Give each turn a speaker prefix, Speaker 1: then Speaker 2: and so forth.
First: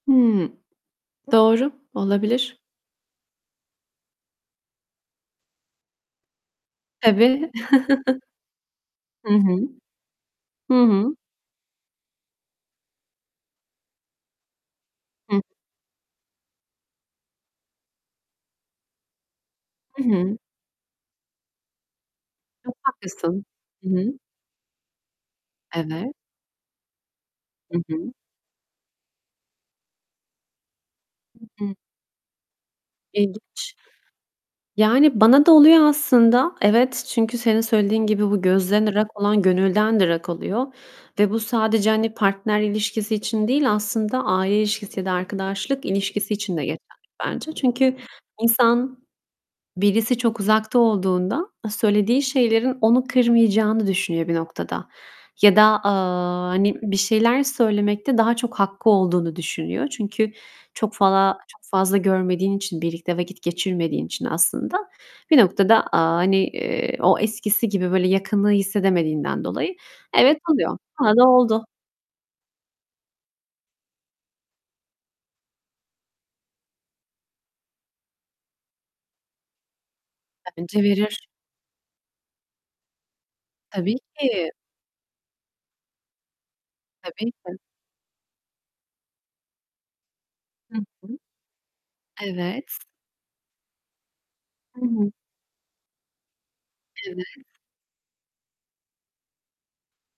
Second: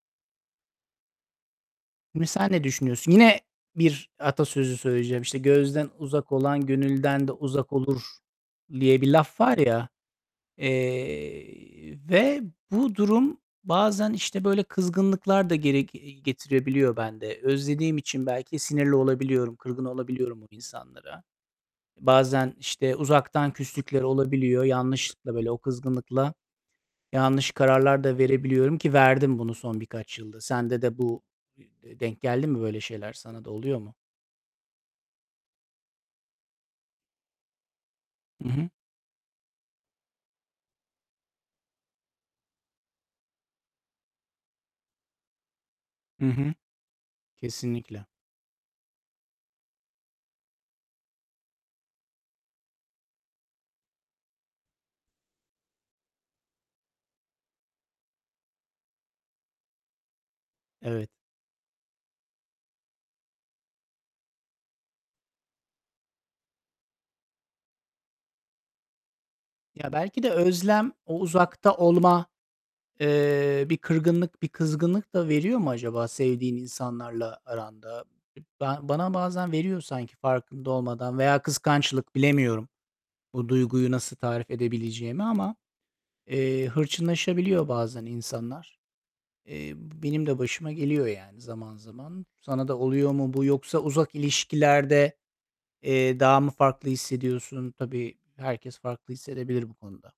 Speaker 1: Hımm, doğru.
Speaker 2: Mesela
Speaker 1: Olabilir.
Speaker 2: ne düşünüyorsun? Yine bir atasözü söyleyeceğim, işte, "Gözden uzak olan gönülden de
Speaker 1: Tabii.
Speaker 2: uzak olur." diye bir
Speaker 1: Hı
Speaker 2: laf var
Speaker 1: hı.
Speaker 2: ya.
Speaker 1: Hı hı.
Speaker 2: Eee, ve bu durum bazen, işte, böyle
Speaker 1: Hı.
Speaker 2: kızgınlıklar da geri ge getirebiliyor bende. Özlediğim için belki sinirli olabiliyorum, kırgın
Speaker 1: Hı hı.
Speaker 2: olabiliyorum bu insanlara. Bazen,
Speaker 1: Çok
Speaker 2: işte,
Speaker 1: haklısın.
Speaker 2: uzaktan
Speaker 1: Hı
Speaker 2: küslükler
Speaker 1: hı.
Speaker 2: olabiliyor. Yanlışlıkla, böyle o
Speaker 1: Evet.
Speaker 2: kızgınlıkla yanlış
Speaker 1: Hı
Speaker 2: kararlar
Speaker 1: hı.
Speaker 2: da verebiliyorum, ki verdim bunu son birkaç yılda. Sende de bu
Speaker 1: Hı hı.
Speaker 2: e e denk geldi mi? Böyle şeyler sana da
Speaker 1: İlginç.
Speaker 2: oluyor mu?
Speaker 1: Yani, bana da oluyor aslında. Evet, çünkü, senin söylediğin gibi, bu
Speaker 2: Hı hı.
Speaker 1: gözden ırak olan gönülden de ırak oluyor ve bu sadece, hani, partner ilişkisi için değil, aslında aile ilişkisi ya da arkadaşlık
Speaker 2: Hı
Speaker 1: ilişkisi
Speaker 2: hı.
Speaker 1: için de geçerli bence. Çünkü
Speaker 2: Kesinlikle.
Speaker 1: insan birisi çok uzakta olduğunda söylediği şeylerin onu kırmayacağını düşünüyor bir noktada. Ya da, aaa, hani, bir şeyler söylemekte daha çok hakkı olduğunu düşünüyor. Çünkü çok
Speaker 2: Evet.
Speaker 1: fala çok fazla görmediğin için, birlikte vakit geçirmediğin için aslında bir noktada, aaa, hani, eee, o eskisi gibi böyle yakınlığı hissedemediğinden dolayı
Speaker 2: Ya, belki de
Speaker 1: evet, oluyor.
Speaker 2: özlem,
Speaker 1: Bana
Speaker 2: o
Speaker 1: da oldu.
Speaker 2: uzakta olma, eee, bir kırgınlık, bir kızgınlık da veriyor mu acaba sevdiğin insanlarla aranda? Ba bana bazen veriyor sanki farkında
Speaker 1: Bence
Speaker 2: olmadan.
Speaker 1: verir.
Speaker 2: Veya kıskançlık. Bilemiyorum, bu duyguyu
Speaker 1: Tabii
Speaker 2: nasıl tarif
Speaker 1: ki.
Speaker 2: edebileceğimi ama, eee,
Speaker 1: Tabii ki.
Speaker 2: hırçınlaşabiliyor bazen insanlar. Eee, benim de başıma
Speaker 1: Hı
Speaker 2: geliyor,
Speaker 1: hı.
Speaker 2: yani, zaman zaman.
Speaker 1: Evet.
Speaker 2: Sana da oluyor mu bu? Yoksa uzak
Speaker 1: Hı hı.
Speaker 2: ilişkilerde, eee, daha mı farklı
Speaker 1: Evet.
Speaker 2: hissediyorsun? Tabii, herkes farklı hissedebilir bu konuda.